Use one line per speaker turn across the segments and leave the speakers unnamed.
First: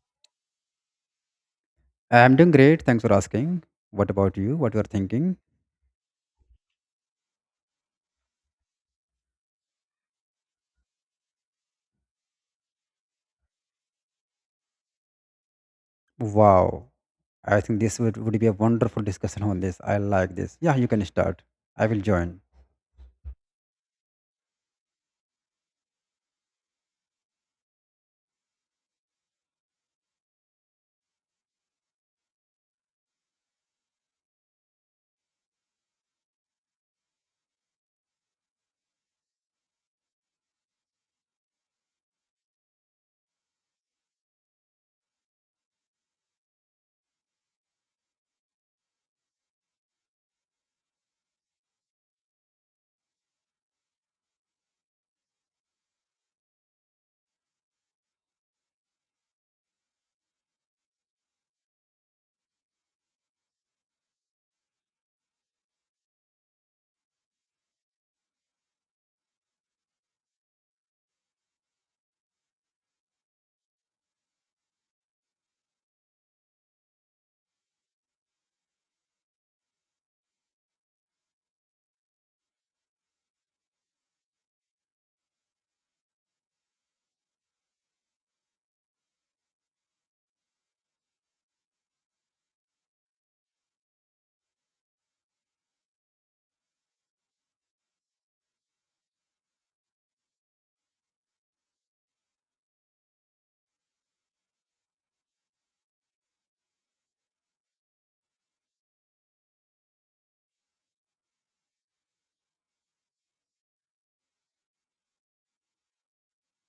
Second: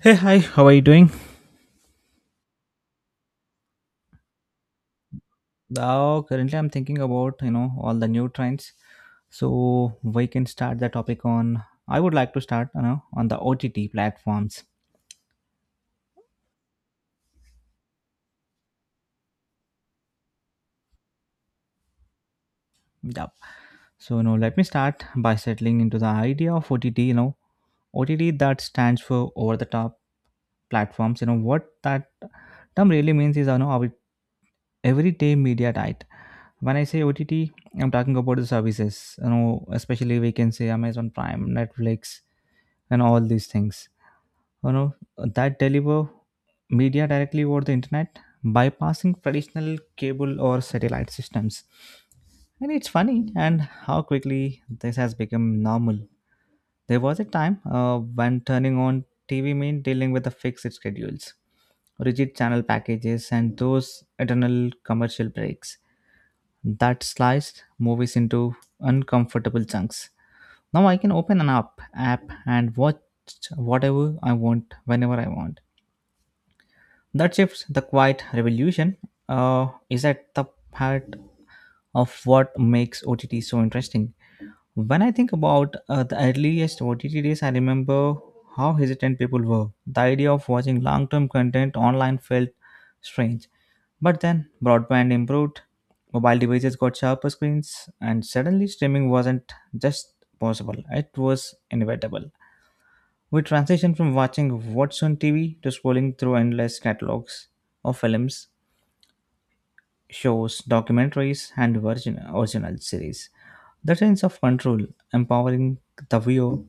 Hey, hi, how are you doing?
I'm doing great. Thanks for asking. What about you? What you are thinking?
Now, currently I'm thinking about all the new trends. So we can start the topic on, I would like to start, on the OTT platforms.
Wow. I think this would be a wonderful discussion on this. I like this. Yeah, you can start. I will join.
Yup. So, let me start by settling into the idea of OTT that stands for over the top platforms. What that term really means is, our everyday media diet. When I say OTT, I'm talking about the services, especially we can say Amazon Prime, Netflix, and all these things you know that deliver media directly over the internet, bypassing traditional cable or satellite systems. And it's funny, and how quickly this has become normal. There was a time when turning on TV meant dealing with the fixed schedules, rigid channel packages, and those eternal commercial breaks that sliced movies into uncomfortable chunks. Now I can open an app and watch whatever I want whenever I want. That shifts the quiet revolution is at the heart of what makes OTT so interesting. When I think about the earliest OTT days, I remember how hesitant people were. The idea of watching long term content online felt strange. But then broadband improved, mobile devices got sharper screens, and suddenly streaming wasn't just possible, it was inevitable. We transition from watching what's on TV to scrolling through endless catalogs of films, shows, documentaries, and original series. The sense of control empowering the viewer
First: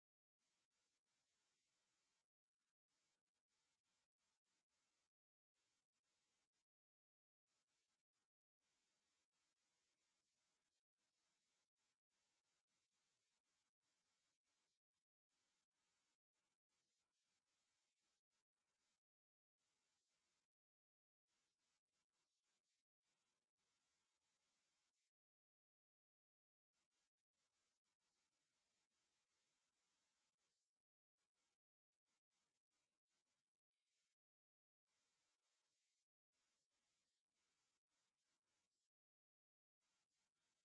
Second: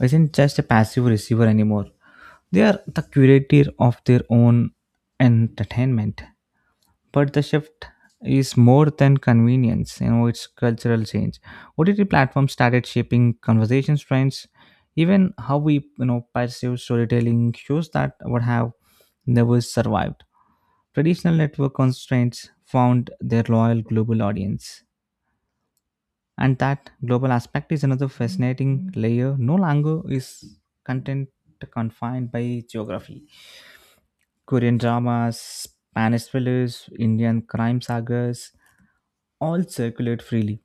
isn't just a passive receiver anymore. They are the curator of their own entertainment, but the shift is more than convenience. It's cultural change. OTT platforms started shaping conversations, trends, even how we perceive storytelling. Shows that would have never survived traditional network constraints found their loyal global audience. And that global aspect is another fascinating layer. No longer is content confined by geography. Korean dramas, Spanish thrillers, Indian crime sagas all circulate freely,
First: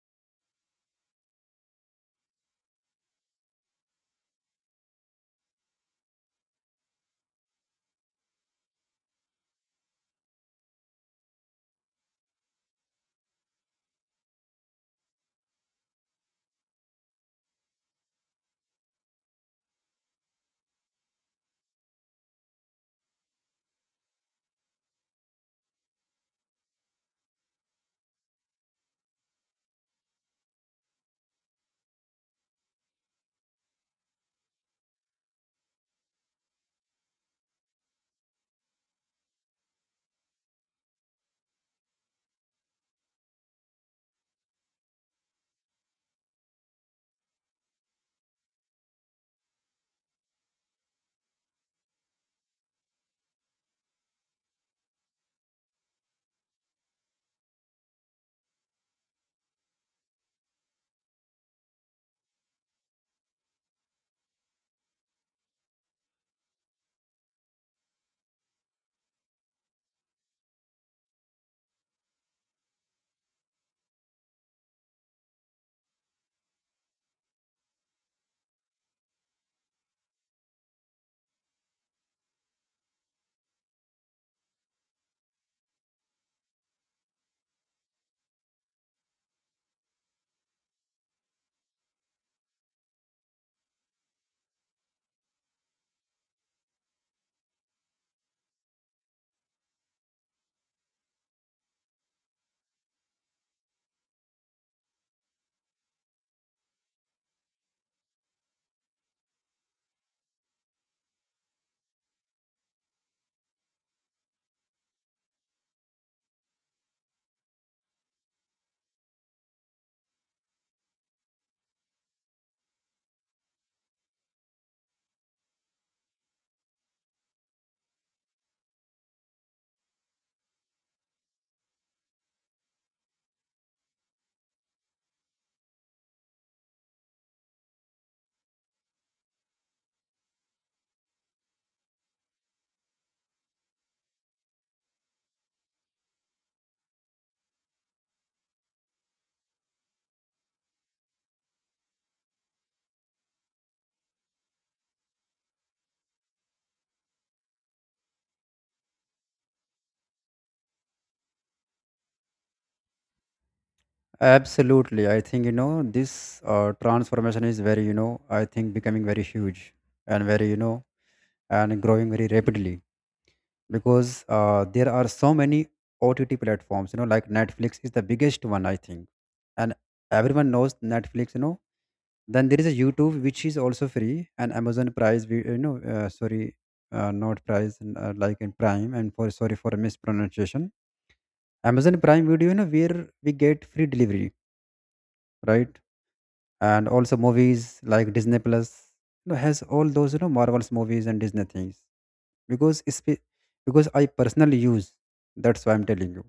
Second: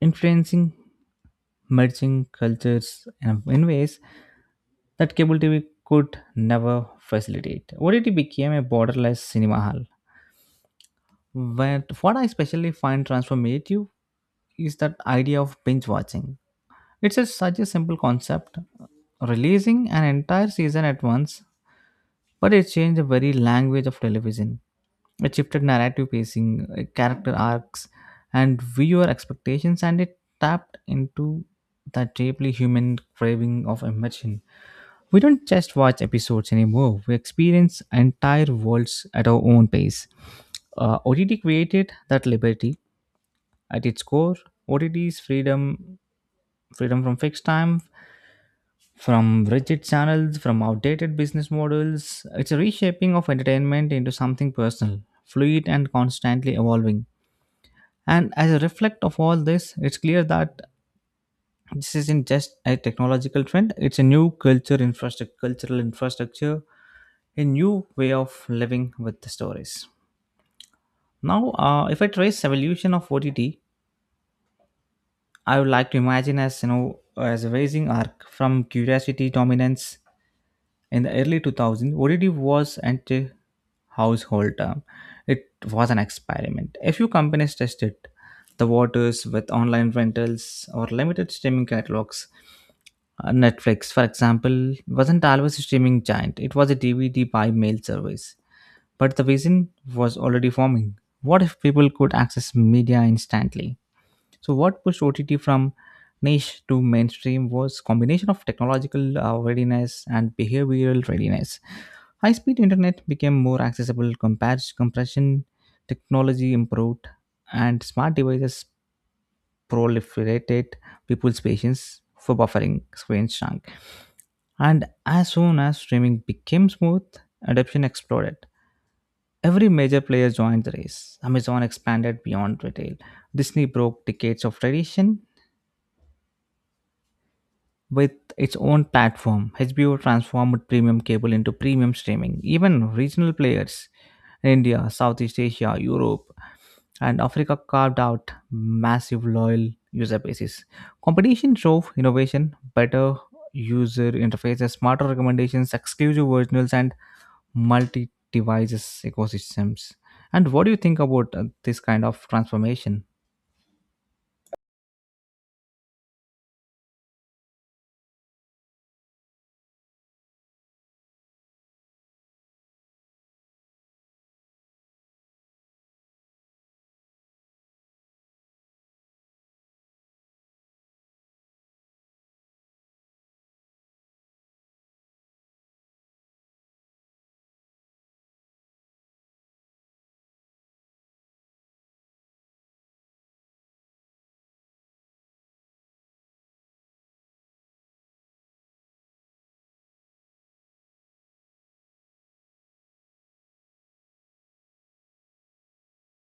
influencing merging cultures in ways that cable TV could never facilitate. OTT became a borderless cinema hall. But what I especially find transformative is that idea of binge watching. It's such a simple concept, releasing an entire season at once, but it changed the very language of television. It shifted narrative pacing, character arcs, and viewer expectations, and it tapped into that deeply human craving of immersion. We don't just watch episodes anymore, we experience entire worlds at our own pace. OTT created that liberty. At its core, OTT is freedom from fixed time, from rigid channels, from outdated business models. It's a reshaping of entertainment into something personal, fluid, and constantly evolving. And as a reflect of all this, it's clear that this isn't just a technological trend, it's a new cultural infrastructure, a new way of living with the stories. Now, if I trace evolution of OTT, I would like to imagine as you know as a rising arc from curiosity dominance. In the early 2000s, ODD was anti household term. It was an experiment. A few companies tested the waters with online rentals or limited streaming catalogs. Netflix, for example, wasn't always a streaming giant, it was a DVD by mail service. But the vision was already forming. What if people could access media instantly? So, what pushed OTT from niche to mainstream was combination of technological readiness and behavioral readiness. High speed internet became more accessible, compared compression technology improved, and smart devices proliferated, people's patience for buffering screens shrunk. And as soon as streaming became smooth, adoption exploded. Every major player joined the race. Amazon expanded beyond retail. Disney broke decades of tradition with its own platform. HBO transformed premium cable into premium streaming. Even regional players, India, Southeast Asia, Europe, and Africa, carved out massive loyal user bases. Competition drove innovation, better user interfaces, smarter recommendations, exclusive originals, and multi devices ecosystems. And what do you think about this kind of transformation?
Absolutely. I think, you know, this transformation is very, you know, I think becoming very huge and very, you know, and growing very rapidly. Because there are so many OTT platforms, you know, like Netflix is the biggest one, I think. And everyone knows Netflix, you know. Then there is a YouTube, which is also free. And Amazon prize, we, you know, sorry, not prize, like in prime. And for sorry for mispronunciation, Amazon Prime Video, you know, where we get free delivery, right? And also movies like Disney Plus, you know, has all those, you know, Marvels movies and Disney things. Because because I personally use. That's why I'm telling you.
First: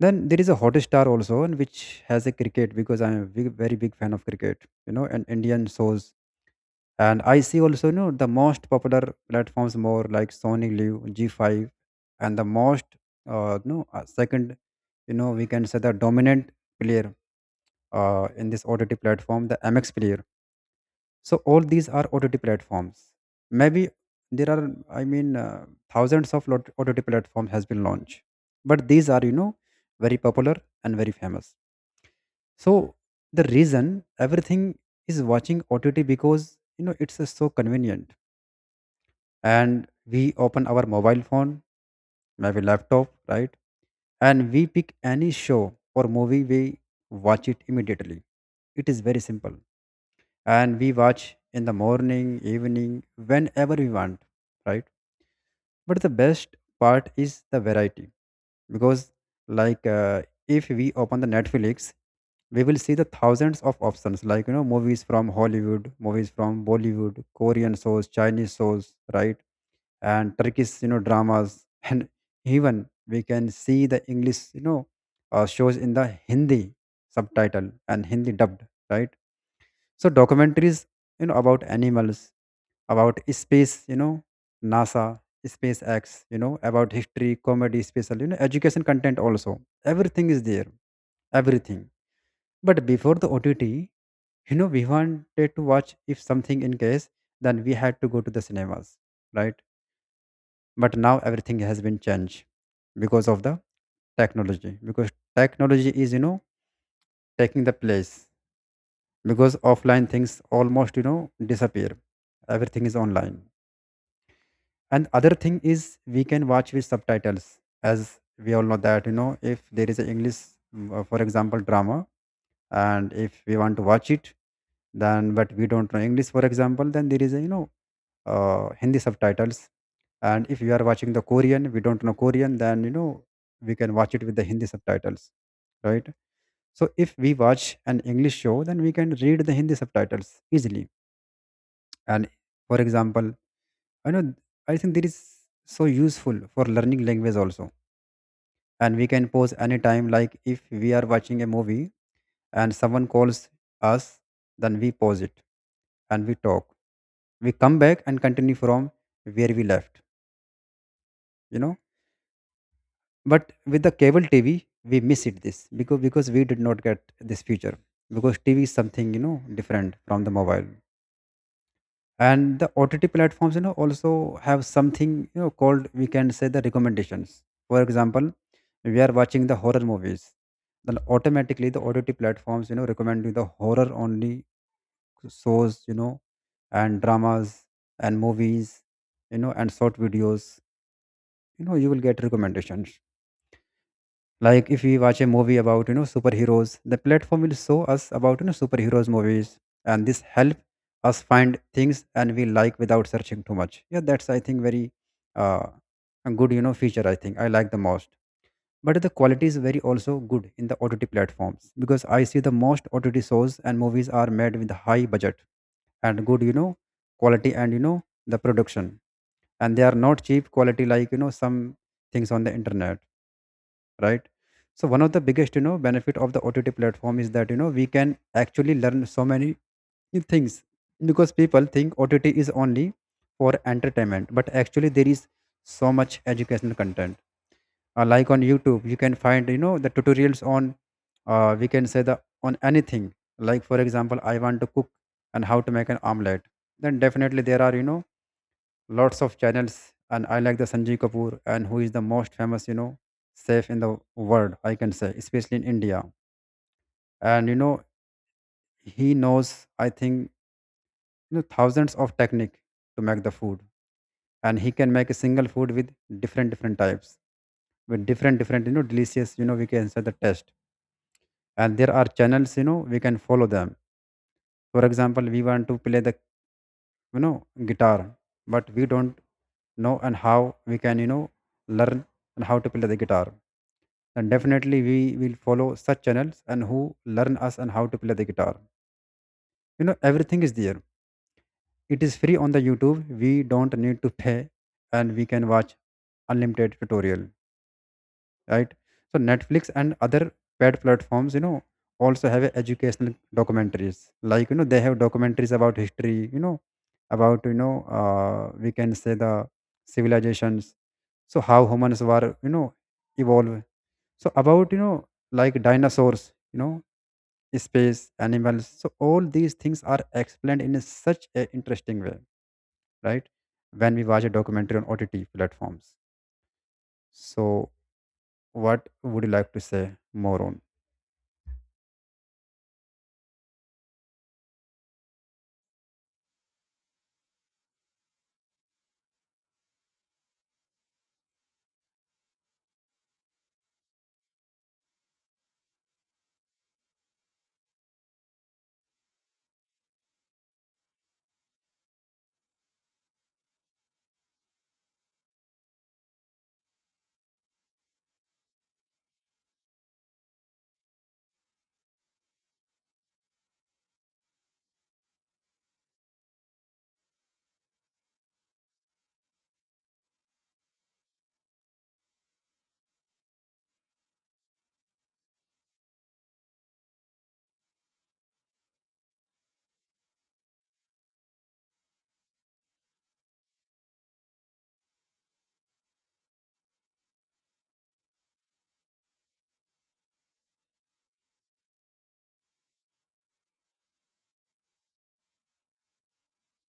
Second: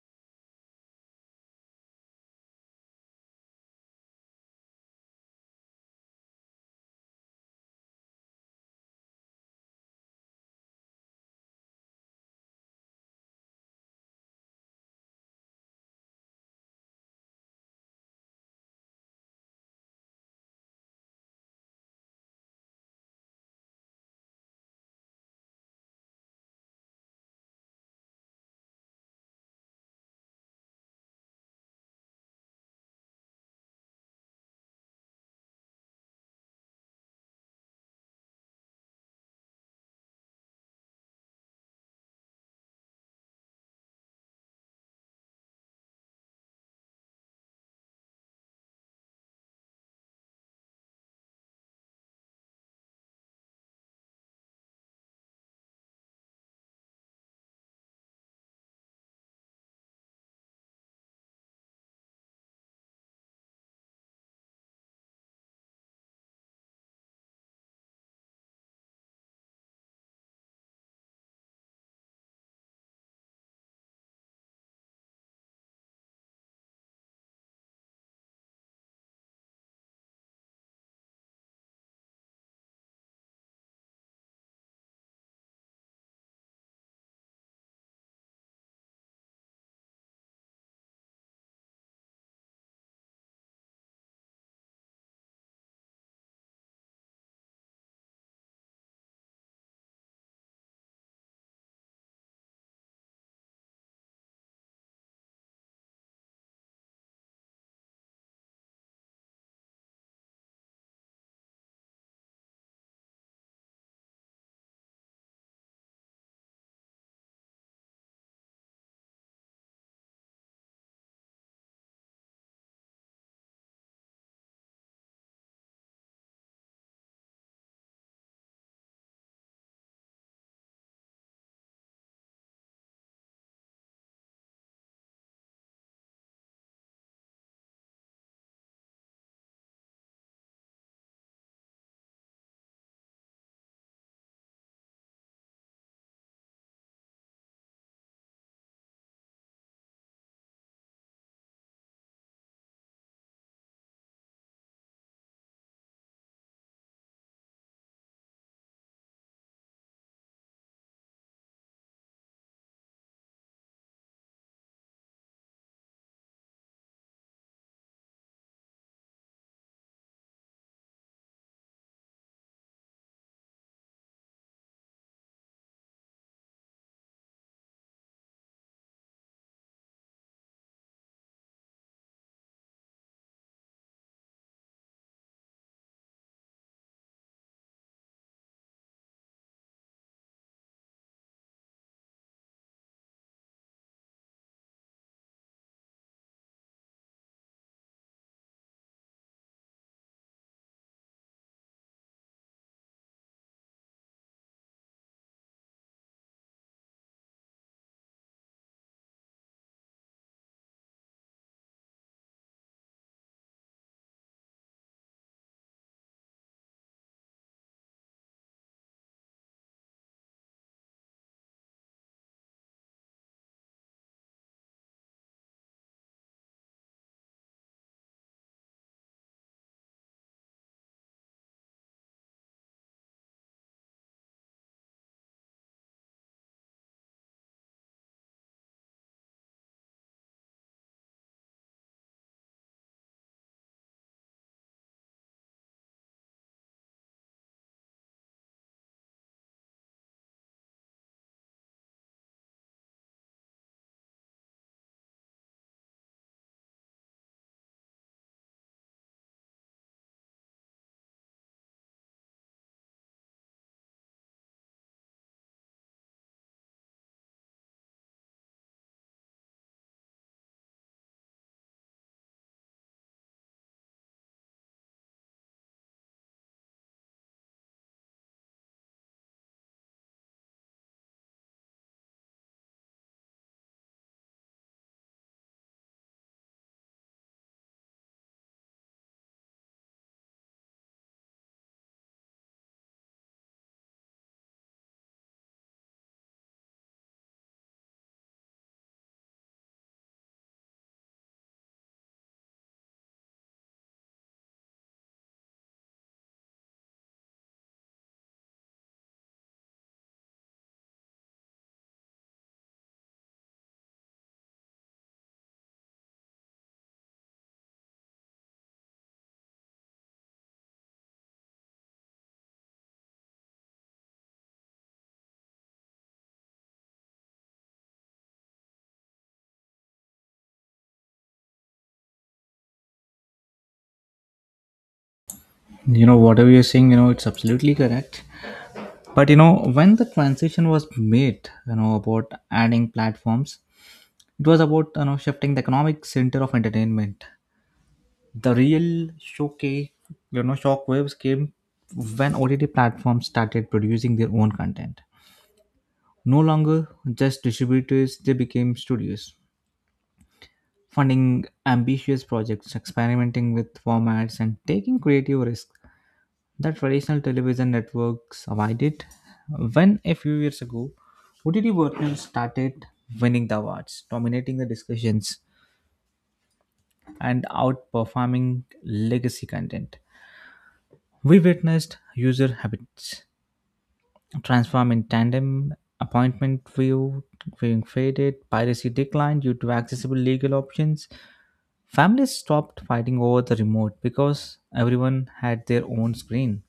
Then there is a Hot Star also, and which has a cricket because I'm a big, very big fan of cricket. You know, and Indian shows. And I see also, you know, the most popular platforms more like Sony Live, G5, and the most, no, second, you know, we can say the dominant player in this OTT platform, the MX player. So all these are OTT platforms, maybe. There are, I mean, thousands of OTT platform has been launched. But these are, you know, very popular and very famous. So the reason everything is watching OTT, because, you know, it's so convenient. And we open our mobile phone, maybe laptop, right? And we pick any show or movie, we watch it immediately. It is very simple. And we watch in the morning, evening, whenever we want, right? But the best part is the variety because, like, if we open the Netflix, we will see the thousands of options, like, you know, movies from Hollywood, movies from Bollywood, Korean shows, Chinese shows, right? And Turkish, you know, dramas, and even we can see the English, you know, shows in the Hindi subtitle and Hindi dubbed, right? So documentaries, you know, about animals, about space, you know, NASA, SpaceX, you know, about history, comedy, special, you know, education content also. Everything is there, everything. But before the OTT, you know, we wanted to watch if something in case, then we had to go to the cinemas, right? But now everything has been changed because of the technology, because technology is, you know, taking the place, because offline things almost, you know, disappear. Everything is online. And other thing is, we can watch with subtitles. As we all know that, you know, if there is a English for example drama, and if we want to watch it, then but we don't know English, for example, then there is a, you know, Hindi subtitles. And if you are watching the Korean, we don't know Korean, then, you know, we can watch it with the Hindi subtitles, right? So if we watch an English show, then we can read the Hindi subtitles easily. And for example, I know, I think that is so useful for learning language also. And we can pause anytime, like if we are watching a movie and someone calls us, then we pause it and we talk. We come back and continue from where we left, you know. But with the cable TV, we miss it this because we did not get this feature, because TV is something, you know, different from the mobile. And the OTT platforms, you know, also have something, you know, called, we can say, the recommendations. For example, we are watching the horror movies, then automatically the OTT platforms, you know, recommend you the horror only shows, you know, and dramas and movies, you know, and short videos, you know, you will get recommendations. Like if we watch a movie about, you know, superheroes, the platform will show us about, you know, superheroes movies, and this help us find things and we like without searching too much. Yeah, that's, I think, very uh, a good, you know, feature. I think I like the most. But the quality is very also good in the OTT platforms, because I see the most OTT shows and movies are made with high budget and good, you know, quality and, you know, the production. And they are not cheap quality like, you know, some things on the internet, right? So one of the biggest, you know, benefit of the OTT platform is that, you know, we can actually learn so many things, because people think OTT is only for entertainment, but actually there is so much educational content. Like on YouTube, you can find, you know, the tutorials on, we can say, the on anything. Like for example, I want to cook and how to make an omelette. Then definitely there are, you know, lots of channels. And I like the Sanjay Kapoor, and who is the most famous, you know, chef in the world, I can say, especially in India. And, you know, he knows, I think, you know, thousands of technique to make the food. And he can make a single food with different different types, with different different, you know, delicious, you know, we can say, the test. And there are channels, you know, we can follow them. For example, we want to play the, you know, guitar, but we don't know and how we can, you know, learn and how to play the guitar, then definitely we will follow such channels and who learn us and how to play the guitar. You know, everything is there. It is free on the YouTube. We don't need to pay. And we can watch unlimited tutorial, right? So Netflix and other paid platforms, you know, also have educational documentaries. Like, you know, they have documentaries about history, you know, about, you know, we can say, the civilizations. So how humans were, you know, evolve. So about, you know, like dinosaurs, you know, space, animals. So all these things are explained in a such a interesting way, right? When we watch a documentary on OTT platforms. So what would you like to say more on?
Whatever you're saying, it's absolutely correct. But when the transition was made, about adding platforms, it was about shifting the economic center of entertainment. The real showcase, shockwaves came when OTT platforms started producing their own content. No longer just distributors, they became studios, funding ambitious projects, experimenting with formats, and taking creative risks that traditional television networks avoided. When a few years ago, OTT versions started winning the awards, dominating the discussions, and outperforming legacy content. We witnessed user habits transform in tandem, appointment view being faded, piracy declined due to accessible legal options. Families stopped fighting over the remote because everyone had their own screen.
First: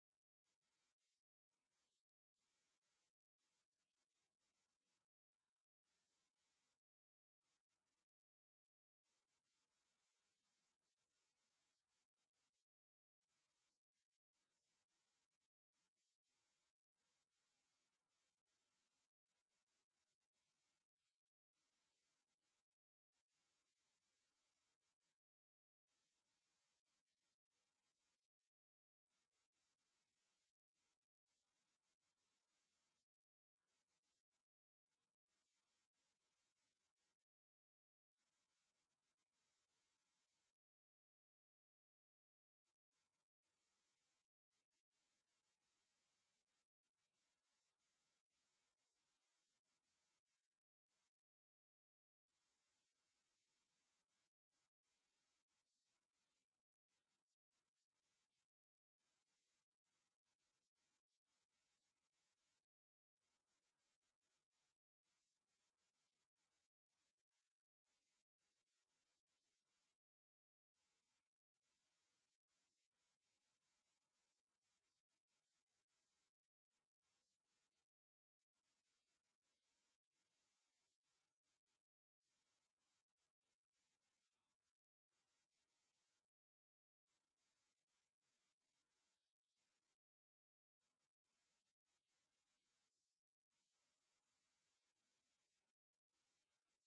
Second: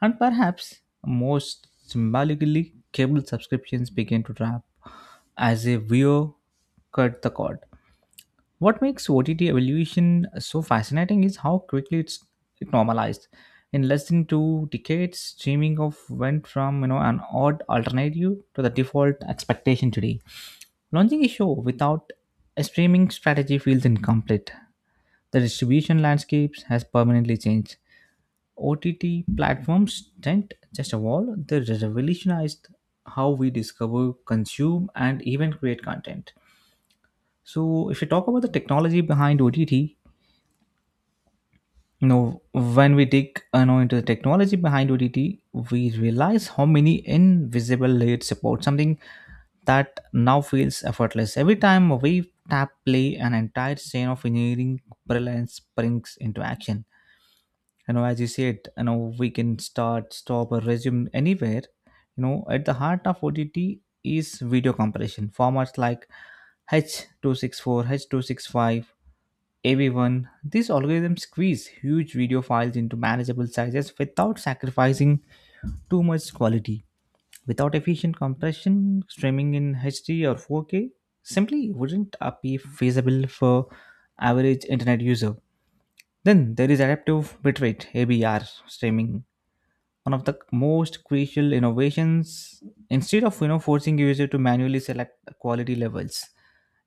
And perhaps most symbolically, cable subscriptions began to drop as a viewer cut the cord. What makes OTT evolution so fascinating is how quickly it normalized. In less than 2 decades, streaming of went from an odd alternative to the default expectation today. Launching a show without a streaming strategy feels incomplete. The distribution landscapes has permanently changed. OTT platforms didn't just evolve, they revolutionized how we discover, consume, and even create content. So, if you talk about the technology behind OTT, when we dig into the technology behind OTT, we realize how many invisible layers support something that now feels effortless. Every time we tap play, an entire chain of engineering brilliance springs into action. As you said, we can start, stop, or resume anywhere. At the heart of OTT is video compression formats like h264, h265, av1. These algorithms squeeze huge video files into manageable sizes without sacrificing too much quality. Without efficient compression, streaming in HD or 4K simply wouldn't be feasible for average internet user. Then there is adaptive bitrate (ABR) streaming, one of the most crucial innovations. Instead of forcing a user to manually select quality levels,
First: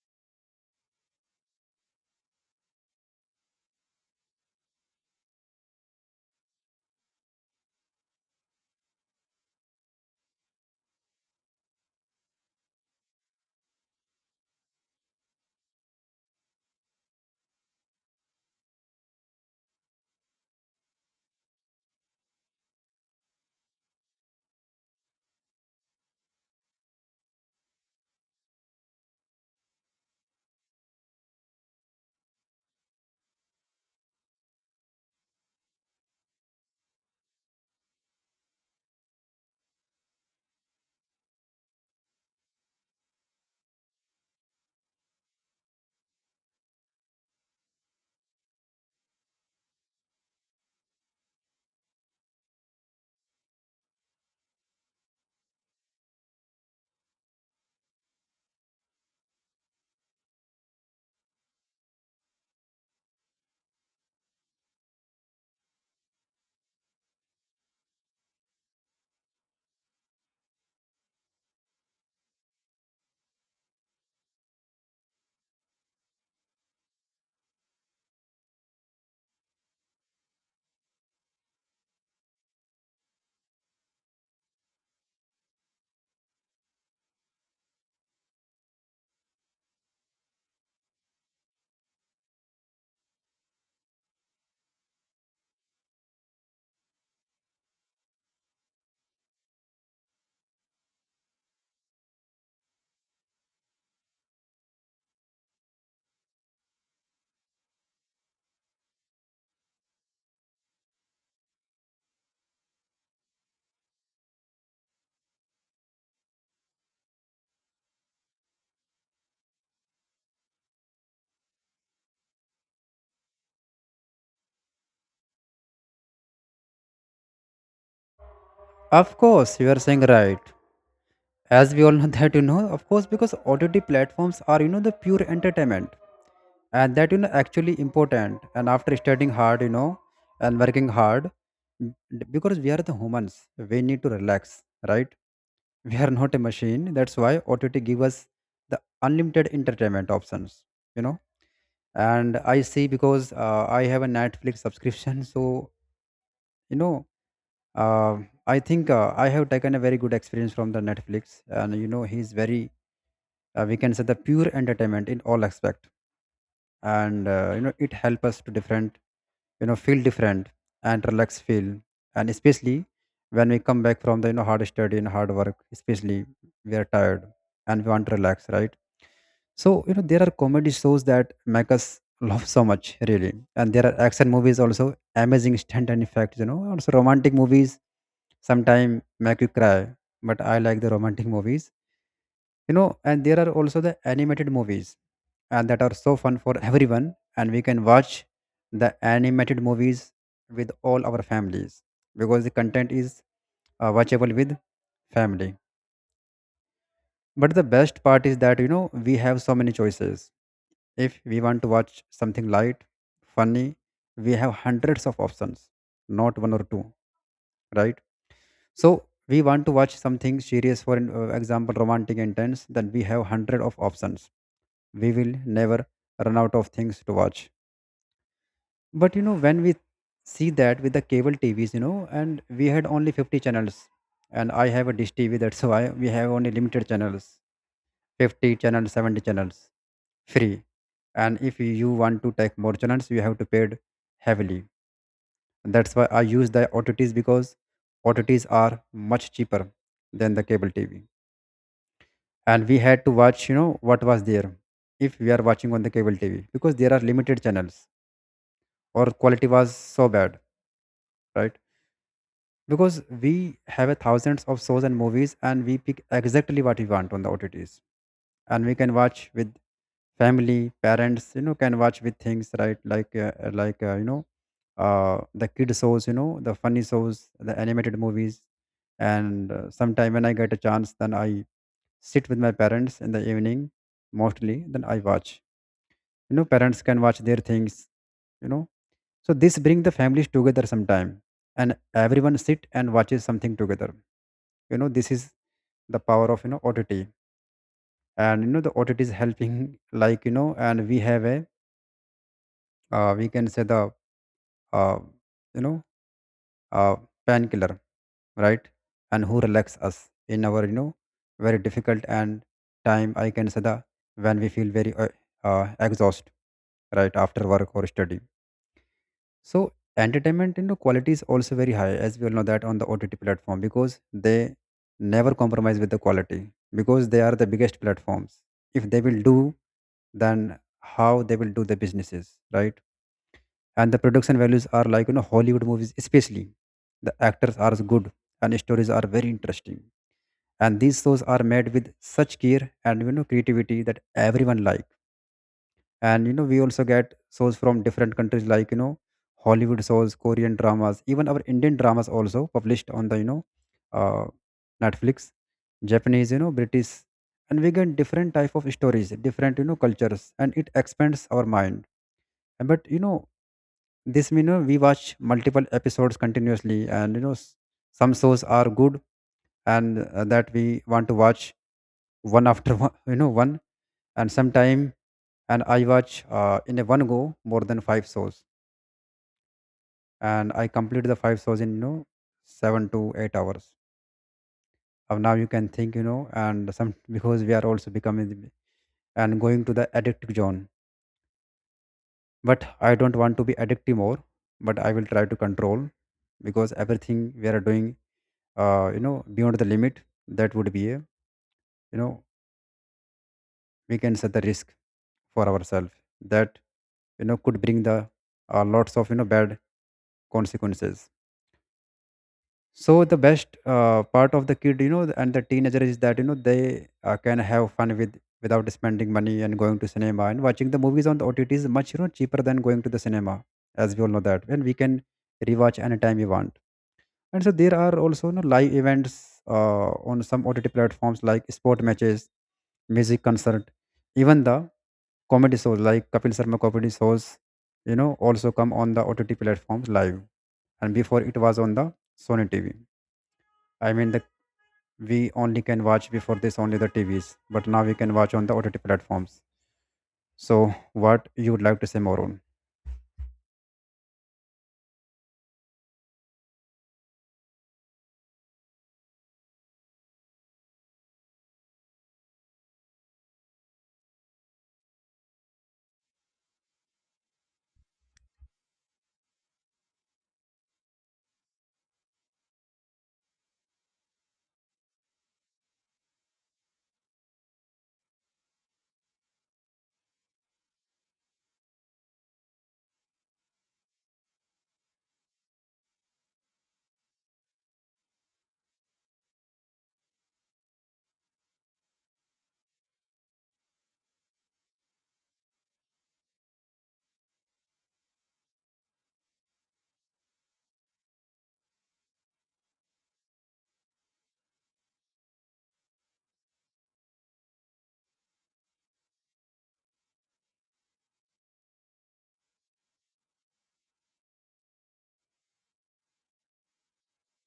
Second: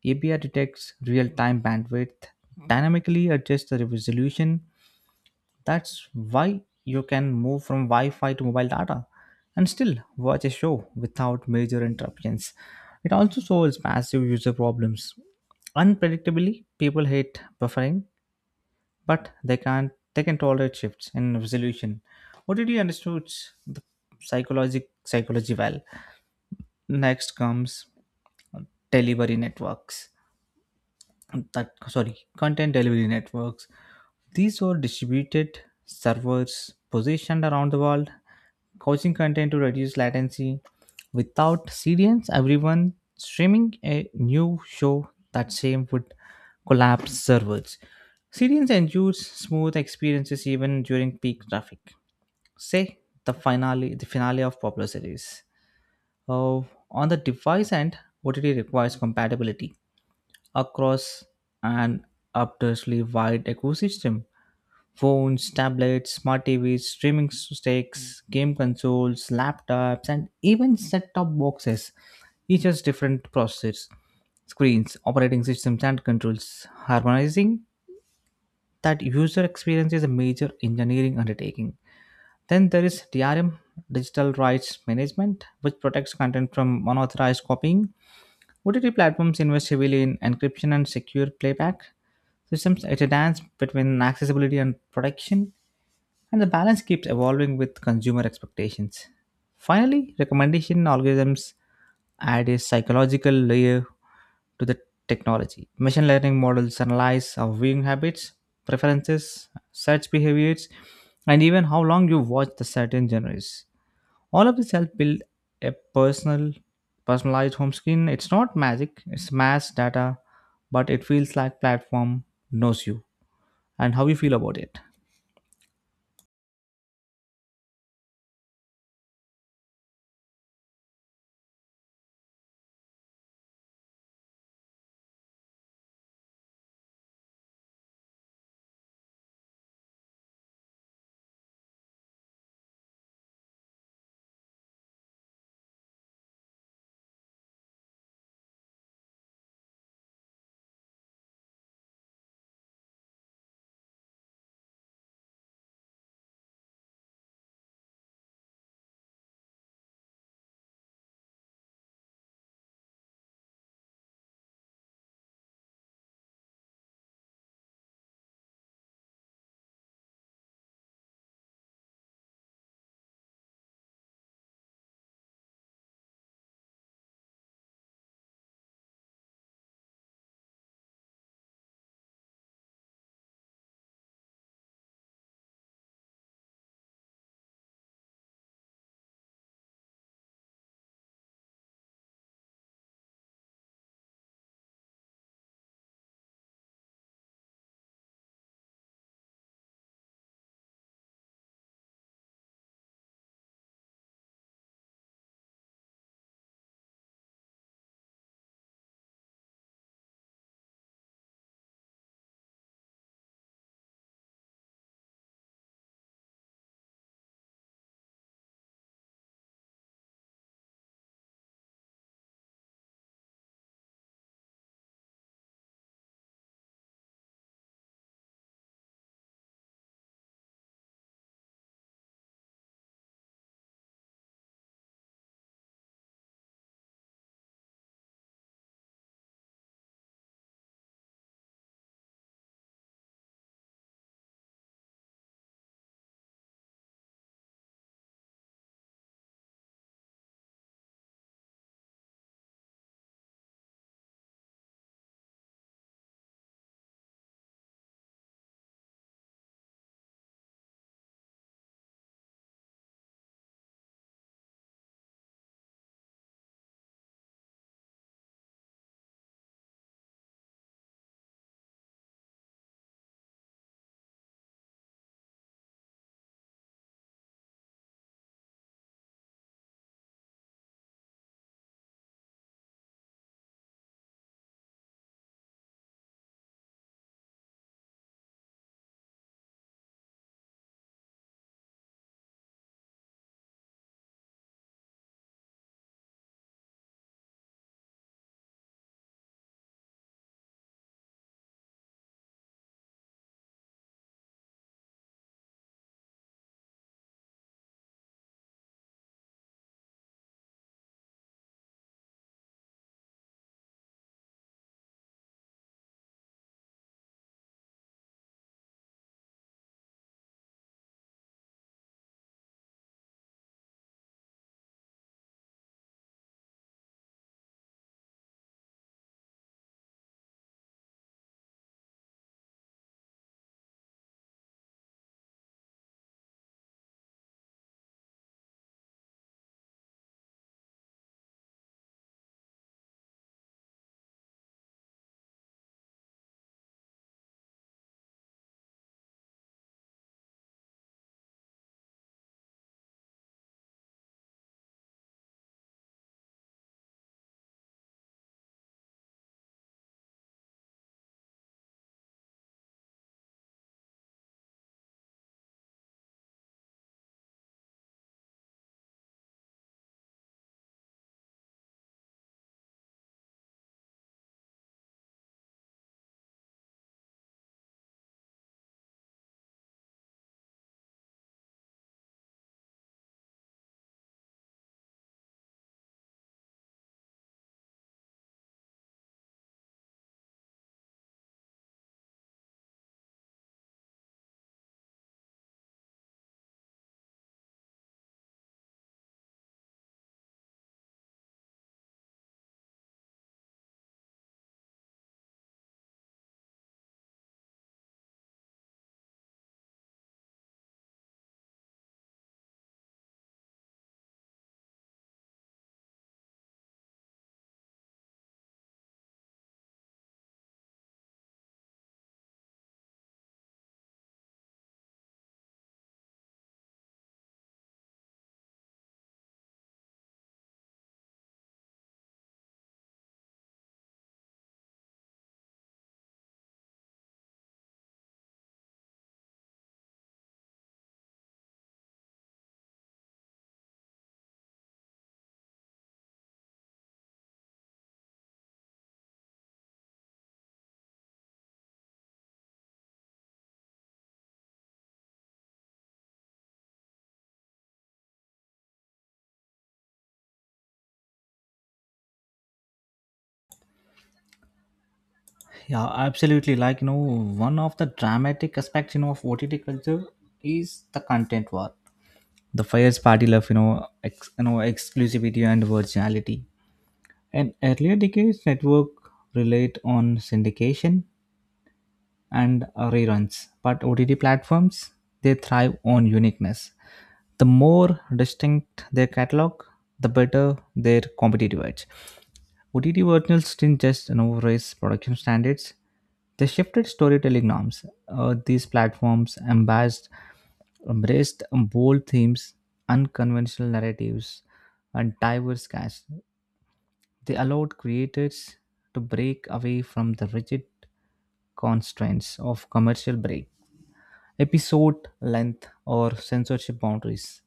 ABR detects real-time bandwidth, dynamically adjusts the resolution. That's why you can move from Wi-Fi to mobile data and still watch a show without major interruptions. It also solves massive user problems. Unpredictably, people hate buffering, but they can't they can tolerate shifts in resolution. What did you understood the psychology well. Next comes delivery networks that sorry content delivery networks. These were distributed servers positioned around the world, causing content to reduce latency. Without CDNs, everyone streaming a new show that same would collapse servers. CDNs ensure smooth experiences even during peak traffic. Say the finale of popular series. Uh, on the device end, OTT requires compatibility across an obviously wide ecosystem. Phones, tablets, smart TVs, streaming sticks, game consoles, laptops, and even set top boxes, each has different processors, screens, operating systems, and controls. Harmonizing that user experience is a major engineering undertaking. Then there is DRM, Digital Rights Management, which protects content from unauthorized copying. OTT platforms invest heavily in encryption and secure playback systems. It's a dance between accessibility and protection, and the balance keeps evolving with consumer expectations. Finally, recommendation algorithms add a psychological layer to the technology. Machine learning models analyze our viewing habits, preferences, search behaviors, and even how long you watch the certain genres. All of this help build a personalized home screen. It's not magic; it's mass data, but it feels like platform knows you and how you feel about it.
Of course, you are saying right. As we all know that, you know, of course, because OTT platforms are, you know, the pure entertainment, and that, you know, actually important. And after studying hard, you know, and working hard, because we are the humans, we need to relax, right? We are not a machine. That's why OTT give us the unlimited entertainment options, you know. And I see, because I have a Netflix subscription. So, you know, uh, I think I have taken a very good experience from the Netflix. And, you know, he's very, we can say, the pure entertainment in all aspect. And, you know, it help us to different, you know, feel different and relaxed feel. And especially when we come back from the, you know, hard study and hard work, especially we are tired and we want to relax, right? So, you know, there are comedy shows that make us laugh so much, really. And there are action movies also, amazing stunt and effects, you know. Also romantic movies sometimes make you cry, but I like the romantic movies, you know. And there are also the animated movies, and that are so fun for everyone. And we can watch the animated movies with all our families, because the content is watchable with family. But the best part is that, you know, we have so many choices. If we want to watch something light, funny, we have hundreds of options, not one or two, right? So we want to watch something serious, for an example, romantic intense, then we have hundred of options. We will never run out of things to watch. But, you know, when we see that with the cable TVs, you know, and we had only 50 channels. And I have a dish TV, that's why we have only limited channels: 50 channels, 70 channels free. And if you want to take more channels, you have to pay heavily. That's why I use the OTTs, because OTTs are much cheaper than the cable TV. And we had to watch, you know, what was there, if we are watching on the cable TV, because there are limited channels, or quality was so bad, right? Because we have a thousands of shows and movies, and we pick exactly what we want on the OTTs. And we can watch with family. Parents, you know, can watch with things, right? Like like, you know, the kid shows, you know, the funny shows, the animated movies. And sometime when I get a chance, then I sit with my parents in the evening mostly, then I watch. Parents can watch their things you know So this bring the families together sometime, and everyone sit and watches something together. This is the power of OTT, and the OTT is helping like and we have a we can say the uh, you know uh, painkiller, right? And who relax us in our very difficult and time I can say the when we feel very exhausted, right after work or study. So entertainment, quality is also very high, as we all know that on the OTT platform because they never compromise with the quality because they are the biggest platforms. If they will do, then how they will do the businesses, right? And the production values are like Hollywood movies, especially the actors are good and stories are very interesting. And these shows are made with such care and creativity that everyone likes. And we also get shows from different countries like Hollywood shows, Korean dramas, even our Indian dramas also published on the uh, Netflix, Japanese, British. And we get different type of stories, different cultures, and it expands our mind. And but this mean we watch multiple episodes continuously. And some shows are good, and that we want to watch one after one, one, and sometime, and I watch in a one go more than five shows, and I complete the five shows in 7 to 8 hours. Of now you can think, and some because we are also becoming and going to the addictive zone. But I don't want to be addictive more, but I will try to control because everything we are doing, beyond the limit, that would be a, you know, we can set the risk for ourselves that could bring the lots of bad consequences. So the best part of the kid and the teenager is that they can have fun with without spending money and going to cinema, and watching the movies on the OTT is much cheaper than going to the cinema, as we all know that. And we can rewatch anytime we want. And so there are also live events on some OTT platforms like sport matches, music concert, even the comedy shows like Kapil Sharma comedy shows, also come on the OTT platforms live. And before it was on the Sony TV. I mean, we only can watch before this only the TVs, but now we can watch on the OTT platforms. So, what you would like to say more on?
Yeah, absolutely. Like, one of the dramatic aspects, of OTT culture is the content war. The fierce party love, exclusivity and virginality. In earlier decades, network relied on syndication and reruns, but OTT platforms, they thrive on uniqueness. The more distinct their catalog, the better their competitive edge. OTT originals didn't just raise production standards, they shifted storytelling norms. These platforms embraced bold themes, unconventional narratives, and diverse casts. They allowed creators to break away from the rigid constraints of commercial break, episode length, or censorship boundaries.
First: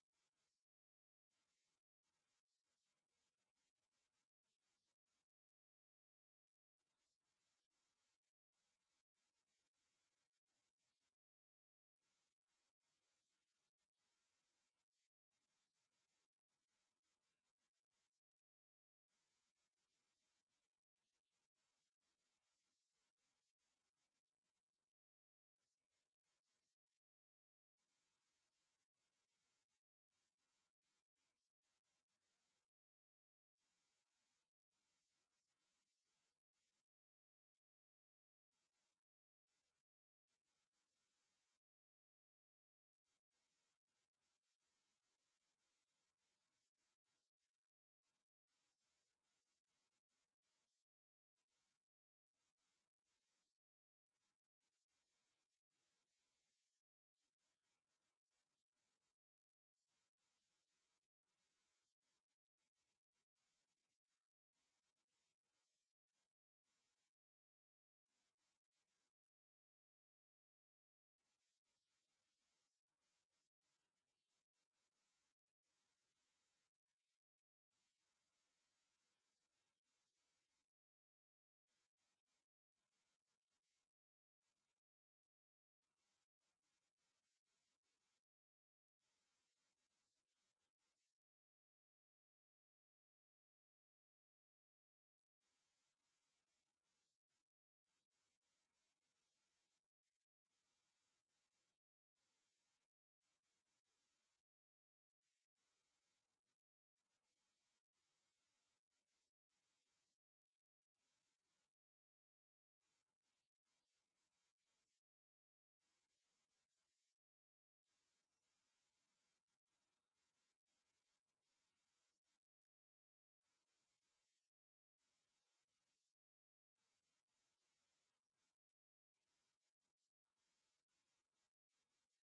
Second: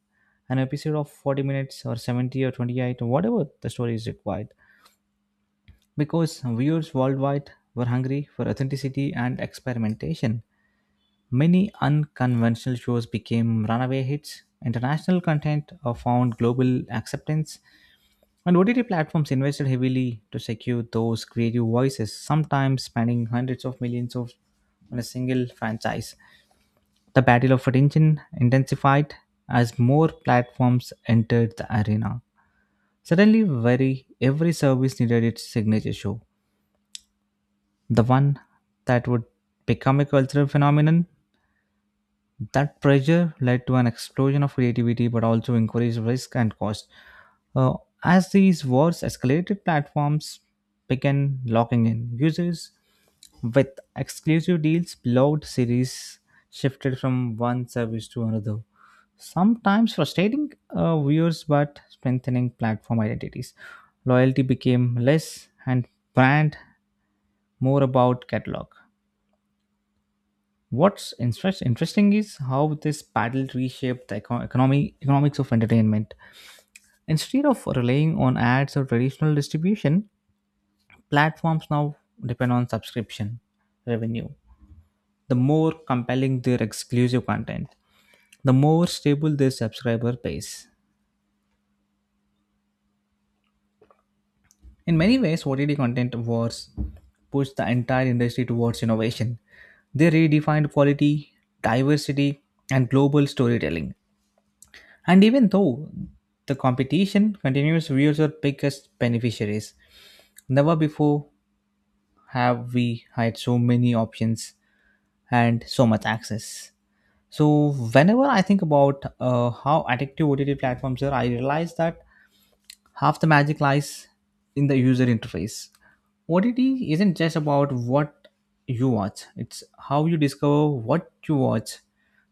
An episode of 40 minutes or 70 or 28 or whatever the story is required. Because viewers worldwide were hungry for authenticity and experimentation, many unconventional shows became runaway hits. International content found global acceptance, and OTT platforms invested heavily to secure those creative voices, sometimes spending hundreds of millions of on a single franchise. The battle of attention intensified as more platforms entered the arena. Suddenly, very every service needed its signature show, the one that would become a cultural phenomenon. That pressure led to an explosion of creativity, but also increased risk and cost. Uh, as these wars escalated, platforms began locking in users with exclusive deals. Beloved series shifted from one service to another, sometimes frustrating viewers but strengthening platform identities. Loyalty became less and brand more about catalog. What's interesting is how this paddle reshaped the economics of entertainment. Instead of relying on ads or traditional distribution, platforms now depend on subscription revenue. The more compelling their exclusive content, the more stable their subscriber base. In many ways, OTT content wars pushed the entire industry towards innovation. They redefined quality, diversity, and global storytelling. And even though the competition continues, viewers are biggest beneficiaries. Never before have we had so many options and so much access. So whenever I think about how addictive OTT platforms are, I realize that half the magic lies in the user interface. OTT isn't just about what you watch; it's how you discover what you watch.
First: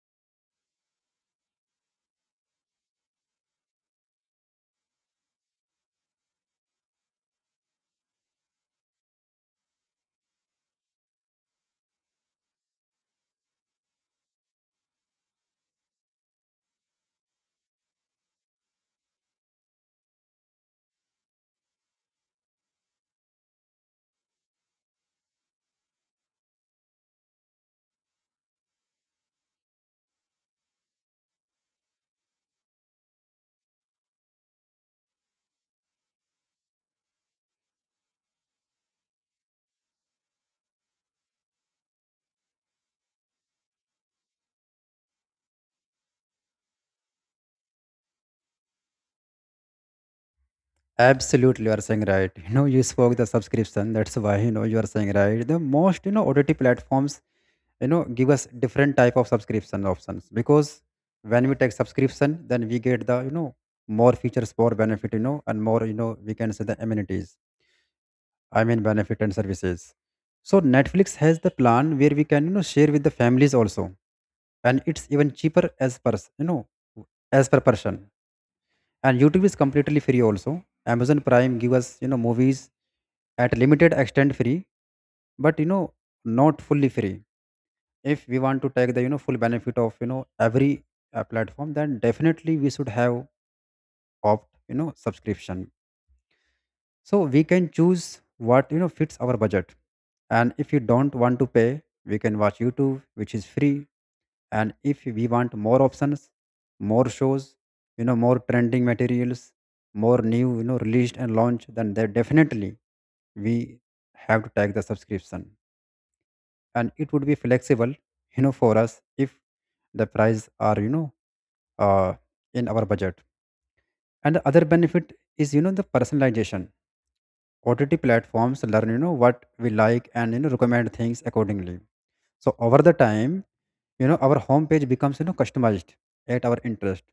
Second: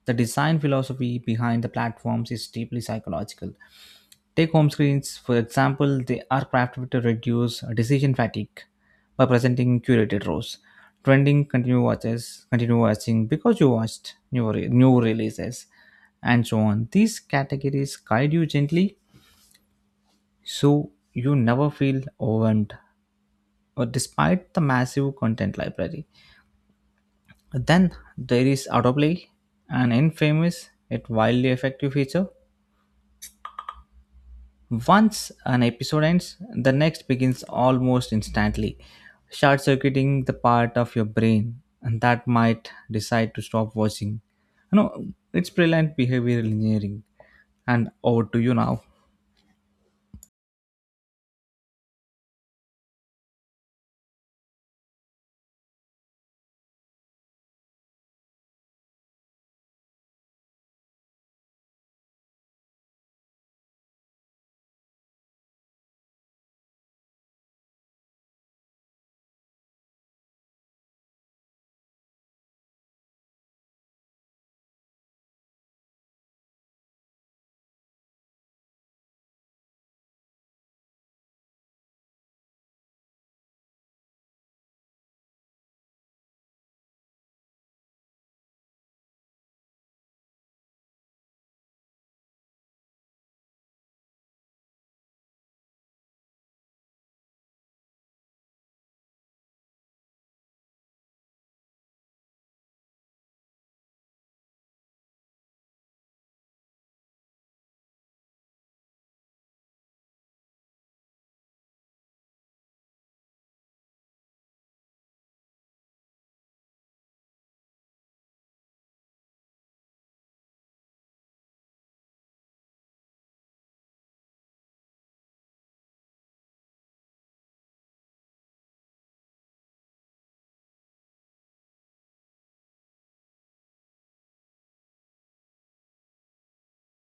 The design philosophy behind the platforms is deeply psychological. Take home screens, for example, they are crafted to reduce decision fatigue by presenting curated rows. Trending, continue watching because you watched new releases, and so on. These categories guide you gently so you never feel overwhelmed or despite the massive content library. Then there is autoplay, an infamous yet wildly effective feature. Once an episode ends, the next begins almost instantly, short circuiting the part of your brain and that might decide to stop watching. You know, it's brilliant behavioral engineering. And over to you now.
Absolutely, you are saying right. You spoke the subscription. That's why you are saying right. The most OTT platforms give us different type of subscription options because when we take subscription then we get the more features, more benefit, and more, we can say the amenities. I mean benefit and services. So Netflix has the plan where we can share with the families also, and it's even cheaper as per you know as per person. And YouTube is completely free also. Amazon Prime give us movies at limited extent free, but not fully free. If we want to take the full benefit of every platform, then definitely we should have opt subscription. So we can choose what fits our budget, and if you don't want to pay we can watch YouTube which is free. And if we want more options, more shows, more trending materials, more new released and launched, then there definitely we have to take the subscription. And it would be flexible for us if the price are uh, in our budget. And the other benefit is the personalization. OTT platforms learn what we like and recommend things accordingly. So over the time, our homepage becomes customized at our interest,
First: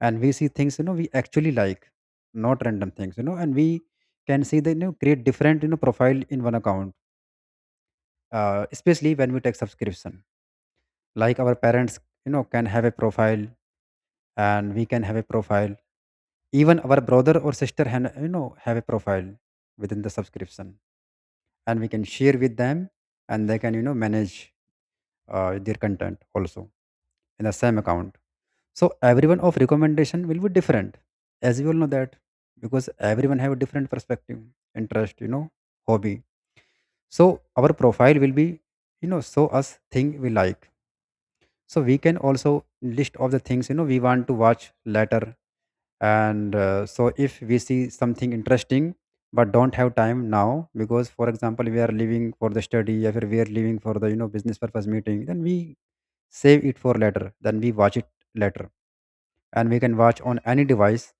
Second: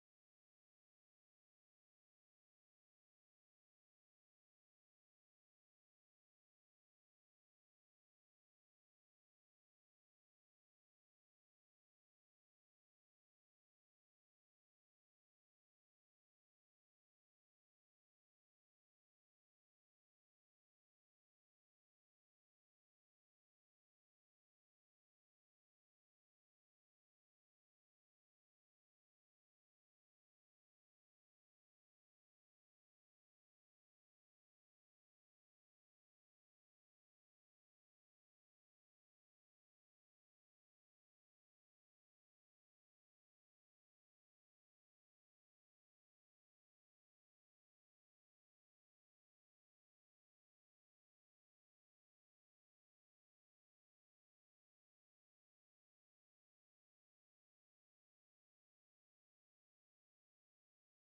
and we see things we actually like, not random things, and we can see the create different profile in one account, especially when we take subscription. Like our parents can have a profile, and we can have a profile. Even our brother or sister han have a profile within the subscription, and we can share with them, and they can, manage their content also in the same account. So everyone of recommendation will be different, as you all know that, because everyone have a different perspective, interest, hobby. So our profile will be, show us thing we like. So we can also list of the things we want to watch later. And so if we see something interesting but don't have time now because for example we are leaving for the study or we are leaving for the business purpose meeting, then we save it for later, then we watch it later. And we can watch on any device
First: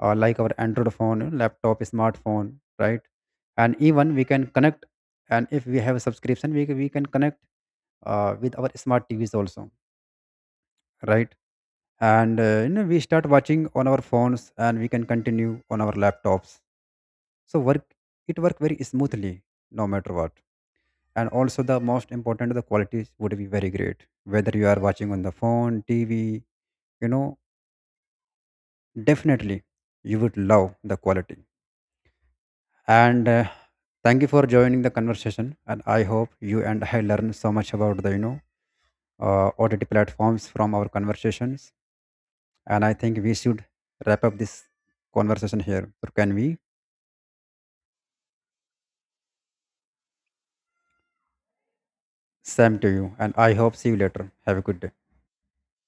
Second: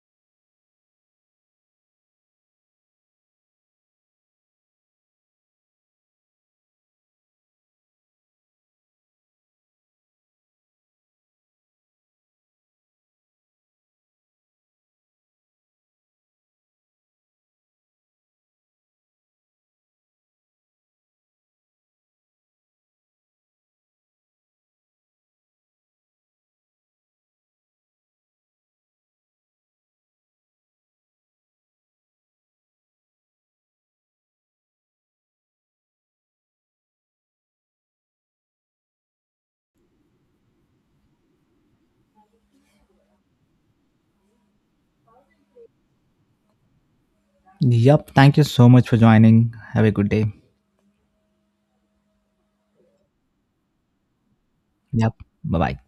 like our Android phone, laptop, smartphone, right? And even we can connect, and if we have a subscription we can connect with our smart TVs also, right? And we start watching on our phones and we can continue on our laptops. So work it work very smoothly, no matter what. And also the most important, the qualities would be very great. Whether you are watching on the phone, TV, you know definitely you would love the quality. And thank you for joining the conversation, and I hope you and I learned so much about the OTT platforms from our conversations. And I think we should wrap up this conversation here, so can we.
Yep, thank you so much for joining. Have a good day.
Same to you, and I hope see you later, have a good day.
Yep, bye bye.